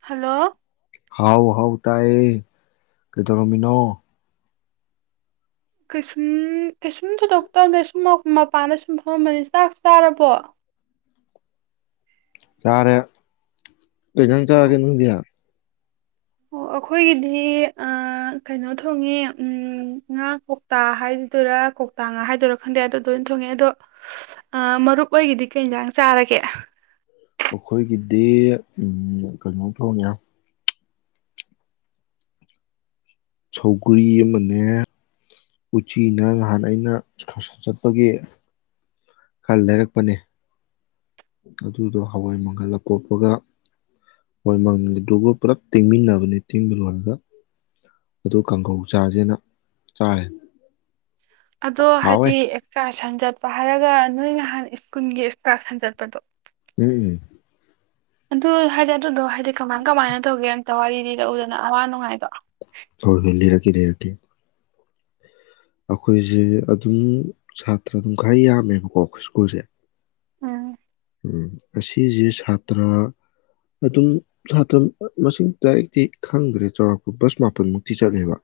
hello ꯍꯥꯎ ꯍꯥꯎ ꯇꯥꯏꯌꯦ ꯀꯩꯗꯧꯔꯝꯃꯤꯅꯣ ꯀꯩꯁꯨꯝ ꯀꯩꯁꯨꯝ ꯊꯣꯏꯗꯣꯛꯄ ꯇꯧꯗꯦ ꯁꯨꯝ ꯃꯄꯥꯟꯗ ꯁꯨꯝ ꯐꯝꯂꯝꯕꯅꯤ ꯆꯥꯛ ꯆꯥꯔꯕꯣ ꯆꯥꯔꯦ ꯀꯩ ꯏꯟꯖꯥꯡ ꯆꯥꯔꯒꯦ ꯅꯪꯗꯤ ꯑꯣ ꯑꯩꯈꯣꯏꯒꯤꯗꯤ ꯑ ꯀꯩꯅꯣ ꯊꯣꯡꯉꯦ ꯉꯥ ꯀꯧꯇꯥ ꯍꯥꯏꯗꯣꯔꯥ ꯀꯧꯇꯥ ꯉꯥ ꯍꯥꯏꯗꯣꯏꯔꯥ ꯈꯪꯗꯦ ꯑꯗꯨꯗꯨ ꯑꯣꯢꯅ ꯊꯣꯡꯉꯦ ꯑꯗꯣ ꯃꯔꯨꯞ ꯑꯣꯏꯒꯤꯗꯤ ꯀꯩꯥ ꯏꯟꯖꯥꯡ ꯆꯥꯔꯒꯦ ꯑꯩꯈꯣꯏꯒꯤꯗꯤ ꯎꯝ ꯀꯩꯅꯣ ꯊꯣꯡꯑꯦ ꯁꯧꯒꯔꯤ ꯑꯃꯅꯦ ꯎꯆꯤꯅ ꯅꯍꯥꯟ ꯑꯩꯅ ꯑꯦꯁꯀꯥꯁꯟ ꯆꯠꯄꯒꯤ ꯈꯔ ꯂꯩꯔꯛꯄꯅꯦ ꯑꯗꯨꯗꯣ ꯍꯋꯥꯏ ꯃꯪꯒꯜ ꯑꯄꯣꯞꯄꯒ ꯍꯋꯥꯏ ꯃꯪꯒꯜꯗꯨꯒ ꯄꯨꯂꯞ ꯇꯤꯡꯃꯤꯟꯅꯕꯅꯤ ꯇꯤꯡꯕ ꯂꯣꯏꯔꯒ ꯑꯗꯨ ꯀꯥꯡꯈꯧ ꯆꯥꯁꯦꯅ ꯆꯥꯔꯦ ꯑꯗꯣ ꯍꯥꯎꯋꯦ ꯍꯥꯏꯗꯤ ꯑꯦꯛꯁꯀ꯭ꯔꯁꯟ ꯆꯠ ꯍꯥꯏꯔꯒ ꯅꯣꯏ ꯅꯍꯥꯟ ꯁ꯭ꯀꯨꯜꯒꯤ ꯑꯦꯛꯁꯀꯥ ꯁꯟ ꯆꯠꯄꯗꯣ ꯎꯝ ꯑꯗꯨ ꯍꯥꯏꯗ ꯑꯗꯨꯗꯣ ꯍꯥꯏꯗꯤ ꯀꯃꯥꯏ ꯀꯃꯥꯏꯅ ꯇꯧꯒꯦ [unintelligible] ꯋꯥꯔꯤ ꯂꯤꯔꯛ ꯎꯗꯅ ꯑꯋꯥ ꯅꯨꯡꯉꯥꯏꯗꯣ ꯍꯣꯏ ꯍꯣꯏ ꯂꯩꯔꯀꯦ ꯂꯩꯔꯀꯦ ꯑꯩꯈꯣꯏꯁꯦ ꯑꯗꯨꯝ ꯁꯥꯇ꯭ꯔ ꯑꯗꯨꯝ ꯈꯔ ꯌꯥꯝꯃꯦꯕꯀꯣ ꯑꯩꯈꯣꯏ ꯁ꯭ꯀꯨꯜꯁꯦ ꯎꯝ ꯎꯝ ꯑꯁꯤꯁꯦ ꯁꯥꯇ꯭ꯔ ꯑꯗꯨꯝ ꯁꯥꯇ꯭ꯔ ꯃꯁꯤꯡ ꯗꯥꯏꯔꯦꯛꯇꯤ ꯈꯪꯗ꯭ꯔꯦ ꯆꯥꯎꯔꯥꯛꯄ ꯕꯁ ꯃꯥꯄꯟꯃꯨꯛꯇꯤ ꯆꯠꯂꯦꯕ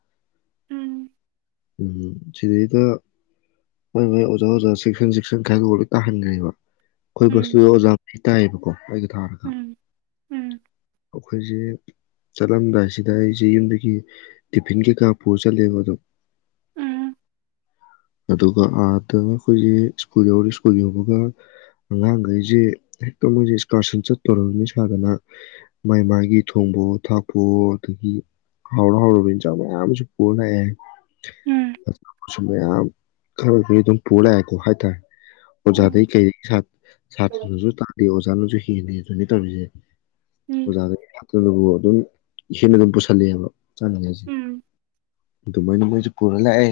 ꯎꯝ ꯎꯝ ꯁꯤꯗꯩꯗ ꯍꯣꯏ ꯍꯣꯏ ꯑꯣꯖꯥ ꯑꯣꯖꯥ ꯁꯦꯛꯁꯟ ꯁꯦꯛꯁꯟ ꯈꯥꯏꯗꯣꯛꯑ ꯂꯣꯏ ꯇꯥꯍꯟꯈ꯭ꯔꯦꯕ ꯑꯈꯣꯢ ꯎꯝ ꯕꯁꯇꯨ ꯑꯣꯖꯥ ꯇꯥꯏꯌꯦꯕꯀꯣ ꯑꯩꯗ ꯊꯥꯔꯒ ꯎꯝ ꯎꯝ ꯑꯩꯈꯣꯏꯁꯦ ꯆꯠꯂꯝꯗꯥꯏꯁꯤꯗ ꯑꯩꯁꯦ ꯌꯨꯝꯗꯒꯤ ꯇꯤꯐꯤꯟ ꯀꯩꯀꯥ ꯄꯨꯔ ꯆꯠꯂꯦꯕ ꯑꯗꯣ ꯎꯝ ꯑꯗꯨꯒ ꯑꯥꯗ ꯑꯩꯈꯣꯏꯁꯦ ꯁ꯭ꯀꯨꯜ ꯌꯧꯔꯤ ꯁ꯭ꯀꯨꯜ ꯌꯧꯕꯒ ꯑꯉꯥꯡꯈꯩꯁꯦ ꯍꯦꯛꯇ ꯃꯣꯏꯁꯦ ꯏꯁꯀꯥꯔꯁꯟ ꯆꯠꯇꯣꯔꯝꯃꯦ ꯁꯥꯗꯅ ꯃꯥꯏ ꯃꯥꯒꯤ ꯊꯣꯡꯕꯑꯣ ꯊꯥꯛꯄꯑꯣ ꯑꯗꯒꯤ ꯍꯥꯎꯔ ꯍꯥꯎꯔꯕ ꯏꯟꯖꯥꯡ ꯃꯌꯥꯝ ꯑꯃꯁꯨ ꯄꯨꯔ ꯂꯥꯛꯑꯦ ꯎꯝ ꯃꯌꯥꯝ ꯈꯔ ꯗꯨ ꯑꯗꯨꯝ ꯄꯨꯔ ꯂꯥꯛꯑꯦꯀꯣ ꯍꯥꯏ ꯇꯥꯔꯦ ꯑꯣꯖꯥꯗꯩ ꯎꯝ ꯀꯩꯩ ꯎꯝ ꯁꯥꯇ꯭ꯔꯅꯁꯨ ꯇꯥꯗꯦ ꯑꯣꯖꯥꯅꯁꯨ ꯍꯦꯟ ꯍꯦꯟꯗꯦ ꯑꯗꯨꯅꯤ ꯇꯧꯔꯤꯁꯦ ꯎꯝ ꯑꯣꯖꯥꯒ [unintelligible] ꯑꯗꯨꯝ ꯏꯅ ꯑꯗꯨꯝ ꯄꯁꯜꯂꯛꯑꯦꯕ ꯆꯥꯅꯤꯉꯥꯏꯖꯤ ꯎꯝ ꯑꯗꯨꯃꯥꯏꯅ ꯃꯣꯏꯖꯨ ꯄꯨꯔꯂꯥꯛ ꯑꯦ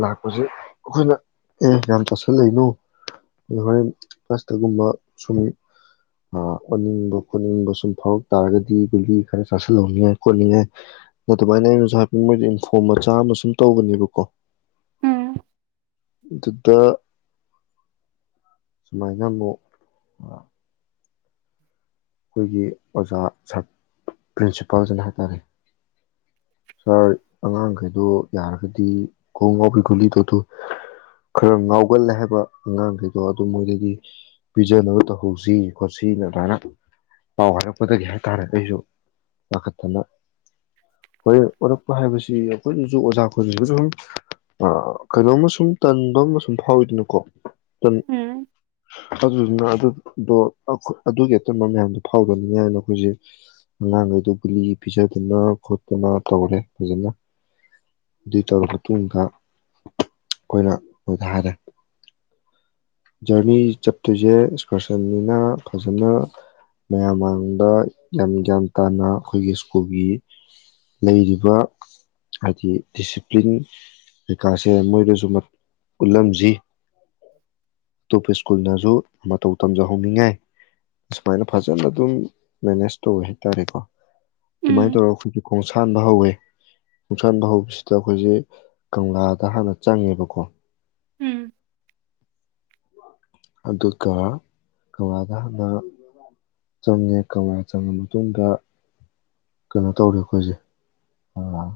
ꯂꯛꯄꯁꯦ ꯑꯈꯣꯏꯅ ꯑꯦ ꯌꯥꯝ ꯆꯥꯁꯟꯂꯩꯅꯨ ꯍꯣꯔꯦꯟ ꯕꯁꯇꯥ ꯒꯨꯝꯕ ꯁꯨꯝ ꯑꯥ ꯑꯣꯅꯤꯡꯕ ꯈꯣꯠꯅꯤꯡꯕ ꯁꯨꯃ ꯐꯥꯎ ꯇꯥꯔꯒꯗꯤ ꯒꯨꯂꯤ ꯈꯔꯥ ꯆꯥꯁꯟꯂꯣꯅꯦ ꯈꯣꯠꯂꯤꯅꯦ ꯑꯗꯨꯃꯥꯏꯅꯥ ꯑꯩꯅꯁꯨ ꯍꯥꯢꯐꯦꯠ ꯏꯅꯐꯣꯝ ꯃꯆꯥ ꯑꯃꯥ ꯁꯨꯝ ꯇꯧꯕꯅꯦꯕꯀꯣ ꯎꯝ ꯑꯗꯨꯗ ꯁꯨꯃꯥꯏꯅ ꯑꯃꯨꯛ ꯑ ꯑꯩꯈꯣꯏꯒꯤ ꯑꯣꯖꯥ ꯁꯥꯔ ꯄ꯭ꯔꯤꯟꯁꯤꯄꯥꯜꯁꯤꯅ ꯍꯥꯏ ꯇꯔꯦ ꯁꯥꯔ ꯑꯉꯥꯡꯈꯩꯗꯣ ꯌꯥꯔꯒꯗꯤ ꯀꯣꯛ ꯉꯥꯎꯕꯩ ꯒꯨꯂꯤꯗꯣ ꯑꯗꯨ ꯈꯔ ꯉꯥꯎꯒꯜꯂꯦ ꯍꯥꯏꯕ ꯑꯉꯥꯡꯈꯩꯗꯣ ꯑꯗꯨ ꯃꯣꯏꯗꯒꯤ ꯄꯤꯖꯅꯕ ꯇꯧꯍꯧꯁꯤ ꯈꯣꯠꯁꯤ ꯑꯗꯥꯏꯅ ꯄꯥꯎ ꯍꯥꯏꯔꯛꯄꯗꯒꯤ ꯍꯥꯏꯇꯥꯔꯦ ꯑꯩꯁꯨ ꯄꯥꯈꯠꯇꯅ ꯍꯣꯔꯦꯟ ꯑꯣꯔꯛꯄ ꯍꯥꯏꯕꯁꯤ ꯑꯩꯈꯣꯏꯁꯨ ꯑꯣꯖꯥ ꯈꯣꯏꯗꯁꯨ ꯑꯗꯨꯝ ꯀꯩꯅꯣꯝꯃ ꯁꯨꯝ ꯇꯟꯕ ꯑꯃ ꯁꯨꯝ ꯐꯥꯎꯋꯤꯗꯅꯀꯣ [unintelligible] ꯎꯝ ꯅ ꯑꯗꯨꯗꯣ ꯑꯈꯣ ꯑꯗꯨꯒꯤ ꯑꯇꯟꯕ ꯃꯌꯥꯝꯗꯣ ꯐꯥꯎꯗꯅꯕꯅꯦ ꯍꯥꯏꯅ ꯑꯩꯈꯣꯏꯁꯦ ꯑꯉꯥꯡꯈꯩꯗꯣ ꯒꯨꯂꯤ ꯄꯤꯖꯗꯅ ꯈꯣꯠꯇꯅ ꯇꯧꯔꯦ ꯐꯖꯅ ꯑꯗꯨꯏ ꯇꯧꯔ ꯃꯇꯨꯡꯗ ꯑꯩꯈꯣꯏꯅ ꯃꯣꯏꯗ ꯍꯥꯏꯔꯦ ꯖꯔꯅꯤ ꯆꯠꯇꯣꯏꯁꯦ ꯑꯁꯀꯔꯁꯟꯅꯤꯅ ꯐꯖꯅ ꯃꯌꯥꯝ ꯃꯥꯡꯗ ꯌꯥꯝ ꯒ꯭ꯌꯥꯟ ꯇꯥꯅ ꯑꯩꯈꯣꯏꯒꯤ ꯁ꯭ꯀꯨꯜꯒꯤ ꯂꯩꯔꯤꯕ ꯍꯥꯏꯗꯤ ꯗꯤꯁꯤꯄ꯭ꯂꯤꯟ ꯀꯩꯀꯥꯁꯦ ꯃꯣꯏꯗꯁꯨ ꯎꯠꯂꯝꯁꯤ ꯑꯇꯣꯞꯄ ꯁ꯭ꯀꯨꯜꯅꯁꯨ ꯃꯇꯧ ꯇꯝꯖꯍꯧꯅꯤꯡꯉꯥꯏ ꯑꯁꯨꯃꯥꯏꯅ ꯐꯖꯅ ꯑꯗꯨꯝ ꯃꯦꯅꯦꯖ ꯇꯧꯋꯦ ꯍꯥꯏꯇꯥꯔꯦꯀꯣ ꯑꯗꯨꯃꯥꯏꯅ ꯎꯝ ꯇꯧꯔꯒ ꯑꯩꯈꯣꯏꯖꯤ ꯈꯣꯡꯁꯥꯟꯕ ꯍꯧꯋꯦ ꯈꯣꯡꯁꯥꯟꯕ ꯍꯧꯕꯁꯤꯗ ꯑꯩꯈꯣꯏꯖꯤ ꯀꯪꯂꯥꯗ ꯍꯥꯟꯅ ꯆꯪꯉꯦꯕꯀꯣ ꯎꯝ ꯑꯗꯨꯒ ꯀꯪꯂꯥꯗ ꯍꯥꯟꯅ ꯆꯪꯉꯦ ꯀꯪꯂꯥ ꯆꯪꯉ ꯃꯇꯨꯡꯗ ꯀꯩꯅꯣ ꯇꯧꯔꯦ ꯑꯩꯈꯣꯏꯁꯦ ꯑꯥ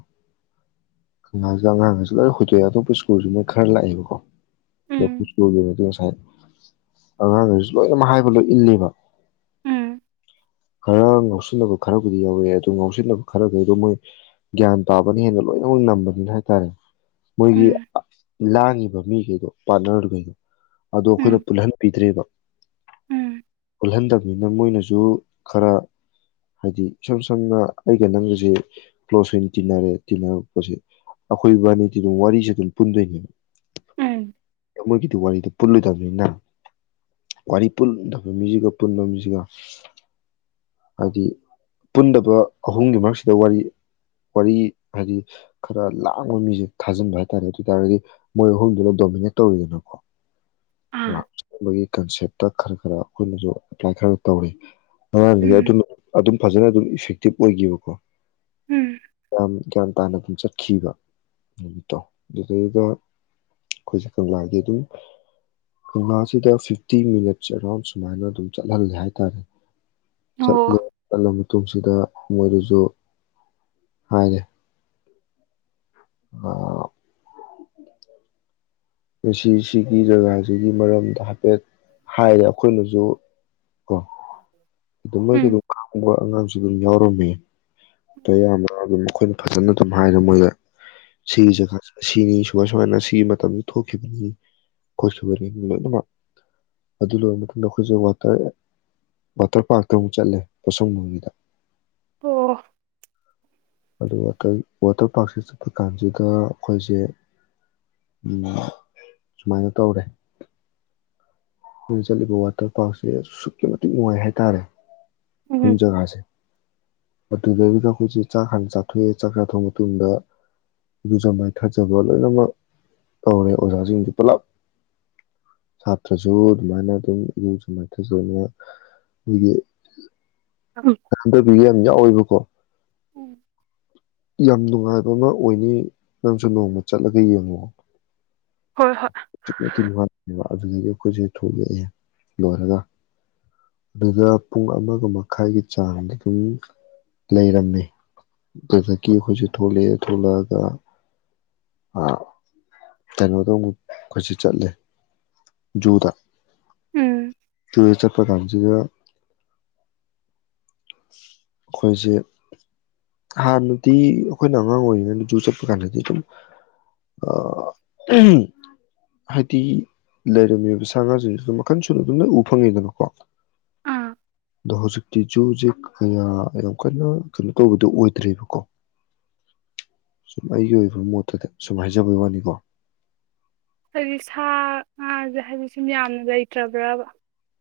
ꯀꯪꯂꯥꯁꯤꯗ ꯑꯉꯥꯡꯒꯩꯁꯦ ꯂꯣꯏ ꯍꯣꯏꯗꯣꯛꯑꯦ ꯑꯇꯣꯞꯄ ꯁ꯭ꯀꯨꯜꯁꯨ ꯃꯣꯏ ꯈꯔ ꯂꯥꯛꯑꯦꯕꯀꯣ ꯑꯗꯣ ꯑꯈꯣꯢ ꯎꯝ ꯏꯁꯀ꯭ꯨꯜ ꯒꯤꯅꯗꯤ ꯉꯁꯥꯏ ꯑꯉꯥꯡꯒꯩꯁꯨ ꯂꯣꯏꯅꯃꯛ ꯍꯥꯏꯕ ꯂꯣꯏ ꯏꯜꯂꯦꯕ ꯎꯝ ꯈꯔ ꯉꯥꯎꯁꯤꯟꯅꯕ ꯈꯔꯕꯨꯗꯤ ꯌꯥꯎꯋꯦ ꯑꯗꯨ ꯉꯥꯎꯁꯤꯟꯅꯕ ꯈꯔꯈꯩꯗꯣ ꯃꯣꯏ ꯒ꯭ꯌꯥꯟ ꯇꯥꯕꯅ ꯍꯦꯟꯅ ꯂꯣꯏꯅꯃꯛ ꯅꯝꯕꯅꯤꯅ ꯍꯥꯏ ꯇꯔꯦ ꯃꯣꯏꯒꯤ ꯎꯝ ꯂꯥꯡꯉꯤꯕ ꯃꯤꯈꯩꯗꯣ ꯄꯥꯠꯅꯔꯈꯩꯗꯣ ꯑꯗꯣ ꯑꯩꯈꯣꯏꯅ ꯎꯝ ꯄꯨꯜꯍꯟꯕꯤꯗ꯭ꯔꯦꯕ ꯄꯨꯜꯍꯟꯗꯕꯅꯤꯅ ꯃꯣꯏꯅꯁꯨ ꯈꯔ ꯍꯥꯏꯗꯤ ꯏꯁꯝ ꯁꯝꯅ ꯑꯩꯒ ꯅꯪꯒꯁꯦ ꯀ꯭ꯂꯣꯖ ꯑꯣꯏꯅ ꯇꯤꯟꯅꯔꯦ ꯇꯤꯟꯅꯔꯛꯄꯁꯦ ꯑꯩꯈꯣꯏꯕꯥꯅꯤꯗꯤ ꯑꯗꯨꯝ ꯋꯥꯔꯤꯁꯦ ꯑꯗꯨꯝ ꯄꯨꯟꯗꯣꯏꯅꯤ ꯎꯝ ꯃꯣꯏꯒꯤꯗꯣ ꯋꯥꯔꯤꯗꯣ ꯄꯨꯜꯂꯣꯏꯗꯕꯅꯤꯅ ꯋꯥꯔꯤ ꯄꯨꯗꯕ ꯃꯤꯁꯤꯒ ꯄꯨꯟꯕ ꯃꯤꯁꯤꯒ ꯍꯥꯏꯗꯤ ꯄꯨꯟꯗꯕ ꯑꯍꯨꯝꯒꯤ ꯃꯔꯛꯁꯤꯗ ꯋꯥꯔꯤ ꯋꯥꯔꯤ ꯍꯥꯏꯗꯤ ꯈꯔ ꯂꯥꯡꯕ ꯃꯤꯁꯦ ꯊꯥꯖꯤꯟꯕ ꯍꯥꯏ ꯇꯥꯔꯦ ꯑꯗꯨꯏ ꯇꯥꯔꯗꯤ ꯃꯣꯏ ꯑꯍꯨꯝꯗꯨꯅ ꯗꯣꯃꯤꯅꯦꯠ ꯇꯧꯋꯤꯗꯅꯀꯣ ꯑꯥ ꯑꯥꯃꯣꯏꯒꯤ ꯀꯟꯁꯦꯞꯇ ꯈꯔ ꯈꯔ ꯑꯩꯈꯣꯏꯅꯁꯨ ꯑꯦꯄ꯭ꯂꯥꯏ ꯈꯔ ꯇꯧꯔꯦ ꯑꯉꯥꯡꯗꯒꯤ ꯎꯝ ꯑꯗꯨꯅ ꯑꯗꯨꯝ ꯐꯖꯅ ꯑꯗꯨꯝ ꯏꯐꯦꯛꯇꯤꯞ ꯑꯣꯏꯒꯤꯌꯦꯕꯀꯣ ꯎꯝ ꯑꯝ ꯒꯌ꯭ꯥꯟ ꯇꯥꯅ ꯑꯗꯨꯝ ꯆꯠꯈꯤꯕ ꯅꯨꯃꯤꯠꯇꯣ ꯑꯗꯨꯗꯩꯗ ꯑꯩꯈꯣꯏꯁꯦ ꯀꯪꯂꯥꯒꯤ ꯑꯗꯨꯝ ꯀꯪꯂꯥꯁꯤꯗ ꯐꯤꯐꯇꯤ ꯃꯤꯅꯠꯁꯦ ꯑꯦꯔꯥꯎꯟ ꯁꯨꯃꯥꯏꯅ ꯑꯗꯨꯝ ꯆꯠꯍꯜꯂꯦ ꯍꯥꯏꯇꯥꯔꯦ ꯆꯠꯂꯦ ꯑꯣ ꯆꯠꯂꯕ ꯃꯇꯨꯡꯁꯤꯗ ꯃꯣꯏꯗꯨꯁꯨ ꯍꯥꯏꯔꯦ ꯑꯥ ꯉꯁꯤ ꯁꯤꯒꯤ ꯖꯒꯥꯁꯤꯒꯤ ꯃꯔꯝꯗ ꯍꯥꯏꯐꯦꯠ ꯍꯥꯏꯔꯦ ꯑꯩꯈꯣꯏꯅꯁꯨ ꯀꯣ ꯑꯗꯨꯝ ꯃꯣꯏꯒꯤ ꯎꯝ ꯑꯗꯨꯝ ꯈꯪꯕ ꯑꯉꯥꯡꯁꯨ ꯑꯗꯨꯝ ꯌꯥꯎꯔꯝꯃꯦ ꯑꯌꯥꯝꯕ ꯑꯗꯨꯝ ꯑꯩꯈꯣꯏꯅ ꯐꯖꯅ ꯑꯗꯨꯝ ꯍꯥꯏꯔꯣ ꯃꯣꯏꯗ ꯁꯤꯒꯤ ꯖꯒ ꯁꯤꯅꯤ ꯁꯨꯃꯥꯏ ꯁꯨꯃꯥꯏꯅ ꯁꯤ ꯃꯇꯝ ꯊꯣꯛꯈꯤꯕꯅꯤ ꯈꯣꯠꯈꯤꯕꯅꯤ ꯂꯣꯏꯅꯃꯛ ꯑꯗꯨ ꯂꯣꯏꯔ ꯃꯇꯨꯡꯗ ꯑꯩꯈꯣꯏꯁꯦ ꯋꯥꯇꯔ ꯋꯥꯇꯔ ꯄꯥꯛꯇ ꯑꯃꯨꯛ ꯆꯠꯂꯦ ꯄꯣꯁꯪꯕꯝꯒꯤꯗ ꯑꯣ ꯑꯗꯨ ꯋꯥꯀꯜ ꯋꯥꯇꯔ ꯄꯥꯔꯛꯁꯦ ꯆꯠꯄ ꯀꯥꯟꯁꯤꯗ ꯑꯩꯈꯣꯏꯁꯦ ꯎꯝ ꯁꯨꯃꯥꯏꯅ ꯇꯧꯔꯦ ꯑꯩꯈꯣꯏꯅ ꯆꯠꯂꯤꯕ ꯋꯥꯇꯔ ꯄꯥꯔꯛꯁꯦ ꯑꯁꯨꯛꯀꯤ ꯃꯇꯤꯛ ꯅꯨꯡꯉꯥꯏ ꯍꯥꯏꯇꯥꯔꯦ ꯐꯝ ꯎꯝ ꯖꯥꯒꯁꯦ ꯑꯗꯨꯗꯩꯗꯨꯗ ꯑꯩꯈꯣꯏꯁꯦ ꯆꯥꯛ ꯍꯥꯟꯅ ꯆꯥꯊꯣꯛꯑꯦ ꯆꯥꯛ ꯆꯥꯊꯣꯛꯑ ꯃꯇꯨꯡꯗ ꯏꯔꯨꯖ ꯃꯥꯏꯊꯖꯕ ꯂꯣꯏꯅꯃꯛ ꯇꯧꯔꯦ ꯑꯣꯖꯥꯁꯤꯡꯁꯨ ꯄꯨꯂꯞ ꯁꯥꯇ꯭ꯔ ꯁꯨ ꯑꯗꯨ ꯃꯥꯏꯅ ꯑꯗꯨꯝ ꯏꯔꯨꯖ ꯃꯥꯏꯊꯖꯕ ꯈꯣꯏꯒꯤ ꯅꯥꯟꯗꯕꯤꯒ ꯌꯥꯝ ꯌꯥꯎꯋꯦꯕꯀꯣ ꯎꯝ ꯌꯥꯝ ꯅꯨꯡꯉꯥꯏꯕ ꯑꯃ ꯑꯣꯏꯅꯤ ꯅꯪꯁꯨ ꯅꯣꯡꯃ ꯆꯠꯂꯒ ꯌꯦꯡꯉꯣꯑꯣ ꯍꯣꯏ ꯍꯣꯏ [unintelligible] ꯑꯗꯨꯗꯒꯤ ꯑꯩꯈꯣꯏꯁꯦ ꯊꯣꯛꯂꯛꯑꯦ ꯂꯣꯏꯔꯒ ꯑꯗꯨꯗ ꯄꯨꯡ ꯑꯃꯒ ꯃꯈꯥꯏꯒꯤ ꯆꯥꯡꯗꯒꯤ ꯂꯩꯔꯝꯃꯦ ꯑꯗꯨꯗꯒꯤ ꯑꯩꯈꯣꯏꯁꯨꯦ ꯊꯣꯛꯂꯛꯑꯦ ꯊꯣꯛꯂꯛꯑꯒ ꯑ ꯀꯩꯅꯣꯗ ꯃꯨꯛ ꯈꯣꯏꯁꯨ ꯆꯠꯂꯦ ꯓꯨꯗ ꯎꯝ ꯓꯨ ꯆꯠꯄ ꯄꯀꯥꯟꯖꯤꯗ ꯑꯩꯈꯣꯏꯁꯦ ꯍꯥꯟꯅꯗꯤ ꯑꯩꯈꯣꯏꯅ ꯑꯉꯥꯡ ꯑꯣꯏꯔꯤꯉꯩꯗ ꯓꯨ ꯆꯠꯄ ꯀꯥꯟꯗꯗꯤ ꯑꯗꯨꯝ ꯑꯥ ꯍꯥꯏꯗꯤ ꯂꯩꯔꯝꯃꯤꯕ ꯁꯥ ꯉꯥꯁꯤꯡꯁꯤꯁꯨ ꯃꯈꯟ ꯁꯨꯅ ꯑꯗꯨꯝ ꯎꯐꯪꯉꯤꯗꯅꯀꯣ ꯑꯥ ꯑꯗꯣ ꯍꯧꯖꯤꯛꯇꯤ ꯓꯨꯁꯦ ꯌꯥꯝ ꯀꯟꯅ ꯀꯩꯅꯣ ꯇꯧꯕꯗꯨꯣ ꯑꯣꯏꯗ꯭ꯔꯦꯕꯀꯣ ꯁꯨꯝ ꯑꯩꯒꯤ ꯑꯣꯏꯕ ꯃꯣꯠꯇꯗꯤ ꯁꯨꯝ ꯍꯥꯏꯖꯕꯩ ꯋꯥꯅꯤꯀꯣ ꯍꯥꯏꯗꯤ ꯁꯥ ꯉꯥꯁꯦ ꯍꯥꯏꯗꯤ ꯁꯨꯝ ꯌꯥꯝꯅ ꯂꯩꯇ꯭ꯔꯕ꯭ꯔꯕ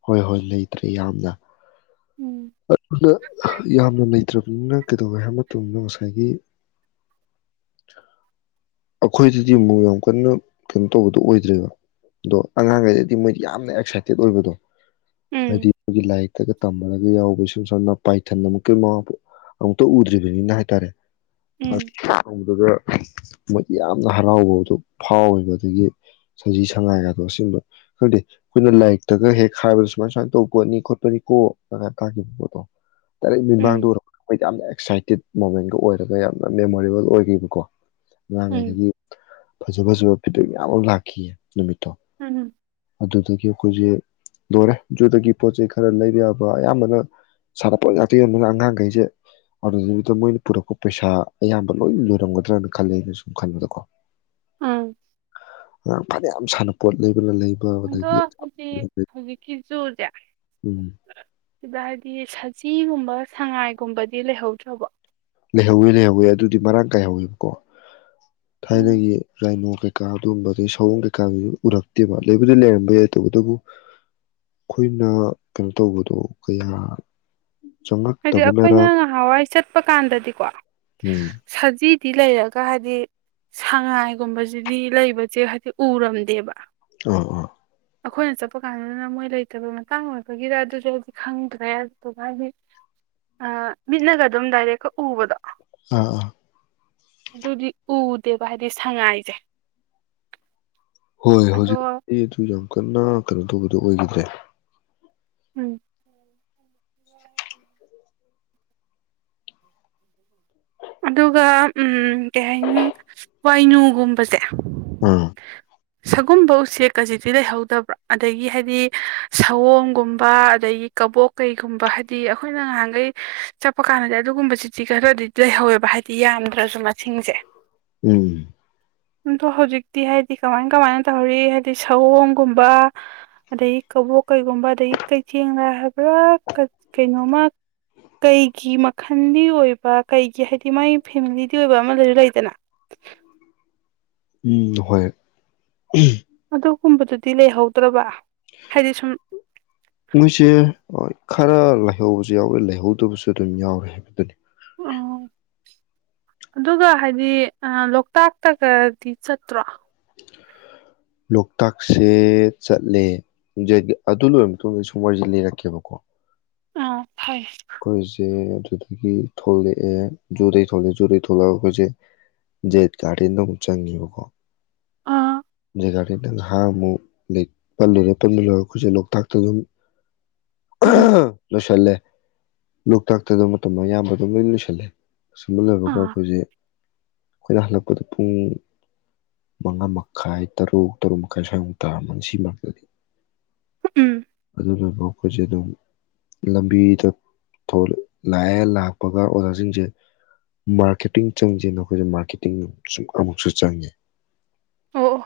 ꯍꯣꯏ ꯍꯣꯏ ꯂꯩꯇ꯭ꯔꯦ ꯌꯥꯝꯅ ꯎꯝ ꯑꯗꯨꯅ ꯌꯥꯝꯅ ꯂꯩꯇ꯭ꯔꯕꯅꯤꯅ ꯀꯩꯗꯧꯒꯦ ꯍꯥꯏꯕ ꯃꯇꯝꯗ ꯉꯁꯥꯏꯒꯤ ꯑꯩꯈꯣꯏꯗꯗꯤ ꯑꯃꯨꯛ ꯌꯥꯝ ꯀꯟꯅ ꯀꯩꯅꯣ ꯇꯧꯕꯗꯣ ꯑꯣꯏꯗ꯭ꯔꯦꯕ ꯑꯗꯣ ꯑꯉꯥꯡꯈꯩꯗꯗꯤ ꯃꯣꯏꯗꯤ ꯌꯥꯝꯅ ꯑꯦꯛꯁꯥꯏꯇꯦꯠ ꯑꯣꯏꯕꯗꯣ ꯎꯝ ꯍꯥꯏꯗꯤ ꯂꯥꯏꯛ ꯇꯒ ꯇꯝꯃꯒ ꯌꯥꯎꯕ ꯁꯨꯝ ꯏꯁꯝꯁꯝꯅ ꯄꯥꯏꯊꯟ ꯑꯃꯨꯛꯀꯤ ꯃꯃꯥꯄꯣꯛ ꯑꯝꯇ ꯎꯗ꯭ꯔꯤꯕꯅꯤꯅ ꯍꯥꯏꯇꯥꯔꯦ ꯎꯝ [unintelligible] ꯃꯣꯏꯗꯤ ꯌꯥꯝꯅ ꯍꯔꯥꯎꯕꯗꯣ ꯐꯥꯎꯋꯦꯕ ꯑꯗꯒꯤ ꯁꯖꯤ ꯁꯉꯥꯏꯒꯗꯣ ꯑꯁꯤꯒꯨꯝꯕ ꯈꯪꯗꯦ ꯑꯩꯈꯣꯏꯅ ꯂꯥꯏꯔꯤꯛꯇꯒ ꯍꯦꯛ ꯍꯥꯏꯕꯗ ꯁꯨꯃꯥꯏ ꯁꯨꯃꯥꯏꯅ ꯇꯧꯕ ꯄꯣꯠꯅꯤ ꯈꯣꯠꯄꯅꯤ ꯀꯥꯏꯅ ꯇꯥꯈꯤꯕ ꯄꯣꯠꯇꯣ ꯗꯥꯏꯔꯦꯛ ꯃꯤꯠꯃꯥꯡꯗ ꯎꯝ ꯎꯔꯛꯄꯗ ꯃꯣꯏꯗ ꯌꯥꯝꯅ ꯑꯦꯛꯁꯥꯏꯇꯦꯠ ꯃꯣꯃꯦꯟꯒ ꯑꯣꯏꯔꯒ ꯌꯥꯝꯅ ꯃꯦꯃꯣꯔꯦꯕꯜ ꯑꯣꯏꯒꯤꯕꯀꯣ ꯎꯝ ꯉꯥꯡꯉꯩꯗꯒꯤ ꯐꯖ ꯐꯖꯕ ꯐꯤꯗꯕꯦꯛ ꯃꯌꯥꯝ ꯑꯃ ꯂꯥꯛꯈꯤꯑꯦ ꯅꯨꯃꯤꯠꯇꯣ ꯎꯝ ꯑꯗꯨꯗꯒꯤ ꯑꯩꯈꯣꯏꯁꯦ ꯂꯣꯏꯔꯦ ꯖꯨꯗꯒꯤ ꯄꯣꯠ ꯆꯩ ꯈꯔ ꯂꯩꯕ ꯌꯥꯕ ꯑꯌꯥꯝꯕꯅ ꯁꯥꯟꯅꯄꯣꯠ ꯉꯥꯛꯇ ꯌꯣꯟꯕꯅꯤꯅ ꯑꯉꯥꯡꯒꯩꯁꯦ ꯑꯗꯨꯗꯨꯗ ꯃꯣꯏꯅ ꯄꯨꯔꯛꯄ ꯄꯩꯁꯥ ꯑꯌꯥꯝꯕ ꯂꯣꯏ ꯂꯣꯏꯔꯝꯒꯗ꯭ꯔꯅ ꯈꯜꯂꯦ ꯑꯩꯅꯁꯨ ꯁꯨꯝ ꯈꯟꯕꯗꯀꯣ ꯎꯝ ꯐꯅꯌꯥꯝ ꯁꯅꯄꯣꯠ ꯂꯩꯕꯅ ꯂꯩꯕ ꯑꯗꯣ ꯑꯗꯒꯤ ꯍꯧꯖꯤꯛ ꯍꯧꯖꯤꯛꯀꯤ ꯖꯨꯁꯦ ꯎꯝ ꯁꯤꯗ ꯍꯥꯏꯗꯤ ꯁꯖꯤꯒꯨꯝ ꯕ ꯁꯉꯥꯏꯒꯨꯝꯕꯗꯤ ꯂꯩꯍꯧꯗ꯭ꯔꯕꯣ ꯂꯩꯍꯧꯋꯤ ꯂꯩꯍꯧꯋꯤ ꯑꯗꯨꯗꯤ ꯃꯔꯥꯡ ꯀꯥꯏꯍꯧꯋꯦꯕꯀꯣ ꯊꯥꯏꯅ ꯎꯝ ꯒꯤ ꯔꯥꯏꯅꯣꯡ ꯀꯩ ꯀꯩꯀꯥ ꯑꯗꯨꯝꯕ ꯑꯗꯒꯤ ꯁꯑꯣꯝ ꯀꯩꯀꯥꯒꯤ ꯎꯔꯛꯇꯦꯕ ꯂꯩꯕꯗꯤ ꯂꯩꯔꯝꯕ ꯌꯥꯏ ꯇꯧꯕꯇꯕꯨ ꯑꯩꯈꯣꯏꯅ ꯀꯩꯅꯣ ꯇꯧꯕꯗꯣ ꯀꯌꯥ ꯍꯥꯏꯗꯤ ꯆꯪꯉꯛꯇꯕꯅꯔ ꯑꯩꯈꯣꯏꯅ ꯉꯍꯥꯟꯋꯥꯏ ꯆꯠꯄ ꯀꯥꯟ ꯀꯥꯟꯗꯗꯤꯀꯣ ꯎꯝ ꯁꯖꯤꯛ ꯗꯤ ꯂꯩꯔꯒ ꯍꯥꯏꯗꯤ ꯁꯉꯥꯏꯒꯨꯝꯕꯁꯤꯗꯤ ꯂꯩꯕꯁꯦ ꯍꯥꯏꯗꯤ ꯎꯔꯝꯗꯦꯕ ꯑꯣ ꯑꯣ ꯑꯩꯈꯣꯏꯅ ꯆꯠꯄ ꯀꯥꯟꯗꯨꯗꯅ ꯃꯣꯏ ꯂꯩꯇꯕꯩ ꯃꯇꯥꯡ ꯑꯣꯏꯕꯒꯤꯔ ꯑꯗꯨꯁꯨ ꯍꯥꯏꯗꯤ ꯈꯪꯗ꯭ꯔꯦ ꯑꯗꯨꯗꯨꯒ ꯍꯥꯏꯗꯤ ꯑ ꯃꯤꯠꯅꯒ ꯑꯗꯨꯝ ꯗꯥꯏꯔꯦꯛꯀ ꯎꯕꯗꯣ ꯑꯥ ꯑ ꯑꯗꯨꯗꯤ ꯎꯗꯦꯕ ꯍꯥꯏꯗꯤ ꯁꯉꯥꯏꯁꯦ ꯍꯣꯏ ꯑꯗꯣ ꯍꯧꯖꯤꯛ ꯑꯗꯨ ꯀꯟꯅ ꯀꯩꯅꯣ ꯇꯧꯕꯗꯨ ꯑꯣꯏꯈꯤꯗ꯭ꯔꯦ ꯎꯝ ꯑꯗꯨꯒ ꯀꯩ ꯍꯥꯏꯅꯤ ꯋꯥꯏꯅꯨꯒꯨꯝꯕꯁꯦ ꯑꯥ ꯁꯒꯨꯝꯕ ꯎꯆꯦꯛꯀꯖꯤꯛꯇꯤ ꯂꯩꯍꯧꯗꯕ꯭ꯔꯥ ꯑꯗꯒꯤ ꯍꯥꯏꯗꯤ ꯁꯑꯣꯡꯒꯨꯝꯕ ꯑꯗꯒꯤ ꯀꯕꯣꯛ ꯀꯩꯒꯨꯝꯕ ꯍꯥꯏꯗꯤ ꯑꯩꯈꯣꯏꯅ ꯉꯍꯥꯟꯈꯩ ꯆꯠꯄ ꯀꯥꯟꯗꯗꯤ ꯑꯗꯨꯒꯨꯝꯕ ꯆꯤꯇꯤ ꯈꯔꯗꯤ ꯂꯩꯍꯧꯋꯦꯕ ꯍꯥꯏꯗꯤ ꯌꯥꯝꯗ꯭ꯔꯁꯨ ꯃꯁꯤꯡꯁꯦ ꯎꯝ ꯑꯗꯣ ꯍꯧꯖꯤꯛꯇꯤ ꯍꯥꯏꯕꯗꯤ ꯀꯃꯥꯏ ꯀꯃꯥꯏꯅ ꯇꯧꯔꯤ ꯍꯥꯏꯕꯗꯤ ꯁꯑꯣꯡꯒꯨꯝꯕ ꯑꯗꯒꯤ ꯀꯥꯕꯣ ꯀꯩꯒꯨꯝꯕ ꯑꯗꯒꯤ ꯀꯩꯊꯦꯡꯗ ꯍꯥꯏꯕ꯭ꯔꯥ ꯀꯩꯅꯣꯃ ꯀꯩꯒꯤ ꯃꯈꯜꯒꯤ ꯑꯣꯏꯕ ꯀꯩꯒꯤ ꯍꯥꯏꯗꯤ ꯃꯥꯥꯏ ꯐꯦꯃꯤꯂꯤꯗꯤ ꯑꯣꯏꯕ ꯑꯃ ꯂꯩꯔ ꯂꯩꯗꯅ ꯎꯝ ꯍꯣꯏ ꯑꯗꯨꯒꯨꯝꯕꯗꯨꯗꯤ ꯂꯩꯍꯧꯗ꯭ꯔꯕ ꯍꯥꯏꯇꯗꯤ ꯁꯨꯝ ꯃꯣꯏꯁꯦ ꯈꯔ ꯂꯩꯥꯏꯍꯧꯕꯁꯨ ꯌꯥꯎꯋꯦ ꯂꯩꯍꯧꯗꯕꯁꯨ ꯑꯗꯨꯝ ꯌꯥꯎꯔꯦ ꯍꯥꯏꯕꯗꯨꯅꯤ ꯑꯣ ꯑꯗꯨꯒ ꯍꯥꯏꯗꯤ ꯂꯣꯛꯇꯥꯛꯇꯒꯗꯤ ꯆꯠꯇ꯭ꯔꯣ ꯂꯣꯛꯇꯥꯛꯁꯦ ꯆꯠꯂꯦ ꯑꯗꯨ ꯂꯣꯏꯔ ꯃꯇꯨꯡꯗ ꯁꯨꯝ ꯋꯥꯔꯤꯁꯦ ꯂꯩꯔꯛꯀꯦꯕꯀꯣ ꯑꯥ ꯐꯩ ꯀꯣꯏꯔꯨꯁꯦ ꯑꯗꯨꯗꯒꯤ ꯊꯣꯛꯂꯛ ꯑꯦ ꯖꯨꯗꯩ ꯊꯣꯂꯦ ꯖꯨꯗꯩ ꯊꯣꯂꯛꯒ ꯑꯩꯈꯣꯏꯁꯦ ꯓꯦꯠ ꯒꯥꯔꯗꯦꯟꯗ ꯑꯃꯨꯛ ꯆꯪꯉꯦꯕꯀꯣ ꯑꯥ ꯖꯒꯥꯗꯤ ꯅꯪ ꯍꯥ ꯑꯃꯨꯛ ꯂꯩ ꯄꯜꯂꯨꯔꯦ ꯄꯜꯂꯨꯔꯒ ꯑꯩꯈꯣꯏꯁꯦ ꯂꯣꯛꯇꯥꯛꯇ ꯑꯗꯨꯝ ꯎꯝ [inaudible] ꯂꯣꯁꯜꯂꯦ ꯂꯣꯛꯇꯥꯛꯇ ꯑꯗꯨ ꯃꯇꯝ ꯑꯌꯥꯝꯕ ꯑꯗꯨꯝ ꯂꯣꯏ ꯂꯣꯏꯁꯜꯂꯦ ꯑꯁꯨꯝꯕ ꯂꯩꯕꯒ ꯑꯥ ꯑꯩꯈꯣꯏꯁꯦ ꯑꯩꯈꯣꯏꯅ ꯍꯜꯂꯛꯄꯗ ꯄꯨꯡ ꯃꯉꯥ ꯃꯈꯥꯏ ꯇꯔꯨꯛ ꯇꯔꯨꯛ ꯃꯈꯥꯏ ꯁ꯭ꯋꯥꯏꯃꯨꯛ ꯇꯥꯃ ꯁꯤ ꯃꯔꯛꯇꯗꯤ ꯎꯝ ꯑꯗꯨꯗꯨꯕ ꯑꯩꯈꯣꯏꯁꯦ ꯑꯗꯨꯝ ꯂꯝꯕꯤꯗ ꯂꯥꯛꯑꯦ ꯂꯥꯛꯄꯒ ꯑꯣꯖꯥꯁꯤꯡꯁꯦ ꯃꯥꯔꯀꯦꯇꯤꯡ ꯆꯪꯁꯦꯅ ꯑꯩꯈꯣꯏꯁꯦ ꯃꯥꯔꯀꯦꯇꯤꯡ ꯁꯨꯝ ꯑꯃꯨꯛꯁꯨ ꯆꯪꯉꯦ ꯑꯣ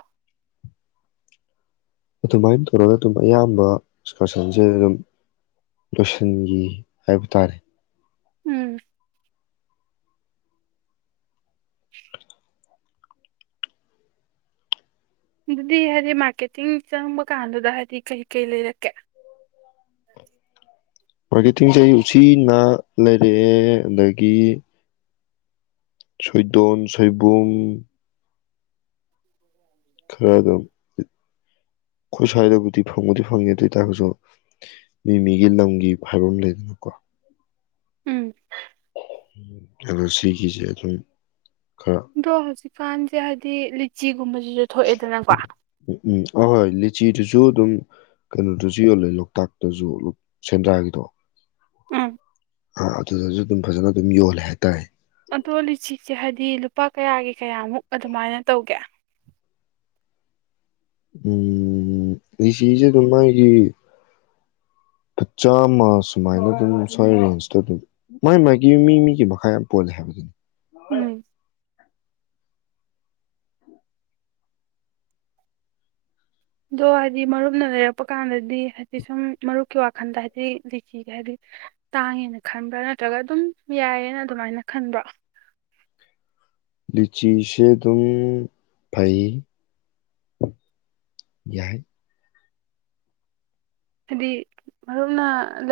ꯑꯗꯨꯃꯥꯏꯅ ꯇꯧꯔꯒ ꯑꯗꯨꯝ ꯑꯌꯥꯝꯕ ꯑꯦꯛꯀꯔꯁꯟꯁꯦ ꯑꯗꯨꯝ ꯂꯣꯏꯁꯤꯟꯒꯤ ꯍꯥꯏꯕ ꯇꯥꯔꯦ ꯎꯝ [inaudible] ꯑꯗꯨꯗꯤ ꯍꯥꯏꯗꯤ ꯃꯥꯔꯀꯦꯇꯤꯡ ꯆꯪꯕ ꯀꯥꯟꯗꯨꯗ ꯍꯥꯏꯗꯤ ꯀꯩ ꯀꯩ ꯂꯩꯔꯛꯀꯦ ꯃꯥꯔꯀꯦꯇꯤꯡꯁꯦ ꯑꯩ ꯎꯆꯤꯅꯥ ꯂꯩꯔꯛꯑꯦ ꯑꯗꯒꯤ ꯁꯣꯏꯗꯣꯟ ꯁꯣꯏꯕꯨꯡ ꯈꯔ ꯑꯗꯨꯝ ꯑꯩꯈꯣꯏ ꯁ꯭ꯋꯥꯏꯗꯕꯨꯗꯤ ꯐꯪꯕꯨꯗꯤ ꯐꯪꯉꯦ ꯑꯗꯨ ꯑꯣꯏ ꯇꯥꯔꯒꯁꯨ ꯃꯤ ꯃꯤꯒꯤ ꯂꯝꯒꯤ ꯍꯥꯏꯕ ꯑꯃ ꯂꯩꯗꯅꯀꯣ ꯎꯝ ꯑꯗꯣ ꯁꯤꯒꯤꯁꯦ ꯑꯗꯨꯝ ꯈꯔ ꯗꯣ ꯍꯧꯖꯤꯛ ꯐꯥꯟꯁꯦ ꯍꯥꯏꯗꯤ ꯂꯤꯆꯤ [inaudible] ꯎꯝ ꯑꯍꯣꯏ ꯂꯤꯆꯤ ꯗꯨꯁꯨ ꯁꯨ ꯑꯗꯨꯝ ꯀꯩꯅꯣꯗꯁꯨ ꯌꯣꯜꯂꯦ ꯂꯣꯛꯇꯥꯛꯇꯁꯨ ꯁꯦꯟꯗ꯭ꯔꯥꯒꯤꯗꯣ ꯎꯝ ꯑꯥ ꯑꯗꯨꯗꯁꯨ ꯑꯗꯨꯝ ꯐꯖꯅ ꯑꯗꯨꯝ ꯌꯣꯜꯂꯦ ꯍꯥꯏꯇꯔꯦ ꯁꯤ ꯍꯥꯏꯗꯤ ꯂꯨꯄꯥ ꯀꯌꯥꯒꯤ ꯀꯌꯥꯃꯨꯛ ꯑꯗꯨꯃꯥꯏꯅ ꯇꯧꯒꯦ ꯎꯝ ꯂꯤꯆꯤꯁꯦ ꯑꯗꯨꯝ ꯃꯥꯒꯤ ꯐ ꯆꯥꯝꯃ ꯁꯨꯃꯥꯏꯅ ꯑꯗꯨꯝ ꯁ꯭ꯋꯥꯏ ꯔꯦꯟꯖꯇ ꯑꯗꯨꯝ ꯃꯣꯏ ꯃꯥꯏꯒꯤ ꯃꯤ ꯃꯤꯒꯤ ꯃꯈꯥ ꯌꯥꯝ ꯄꯣꯜꯂꯦ ꯍꯥꯏꯕꯗꯨꯅꯤ ꯎꯝ ꯗꯣ ꯍꯥꯏꯗꯤ ꯃꯔꯨꯞꯅ ꯂꯩꯔꯛꯄ ꯀꯥꯟꯗꯗꯤ ꯍꯥꯏꯗꯤ ꯁꯨꯝ ꯃꯔꯨꯞꯀꯤ ꯋꯥꯈꯜꯗ ꯍꯥꯏꯗꯤ ꯂꯤꯆꯤꯒ ꯍꯥꯏꯗꯤ ꯇꯥꯡꯉꯦꯅ ꯈꯟꯕ꯭ꯔꯥ ꯅꯠꯇ꯭ꯔꯒ ꯑꯗꯨꯝ ꯌꯥꯏꯌꯦꯅ ꯑꯗꯨꯃꯥꯏꯅ ꯈꯟꯕ꯭ꯔꯣ ꯂꯤꯆꯤꯁꯦ ꯑꯗꯨꯝ ꯐꯩ ꯌꯥꯏ ꯍꯥꯏꯗꯤ ꯃꯔꯨꯞꯅ ꯂꯩ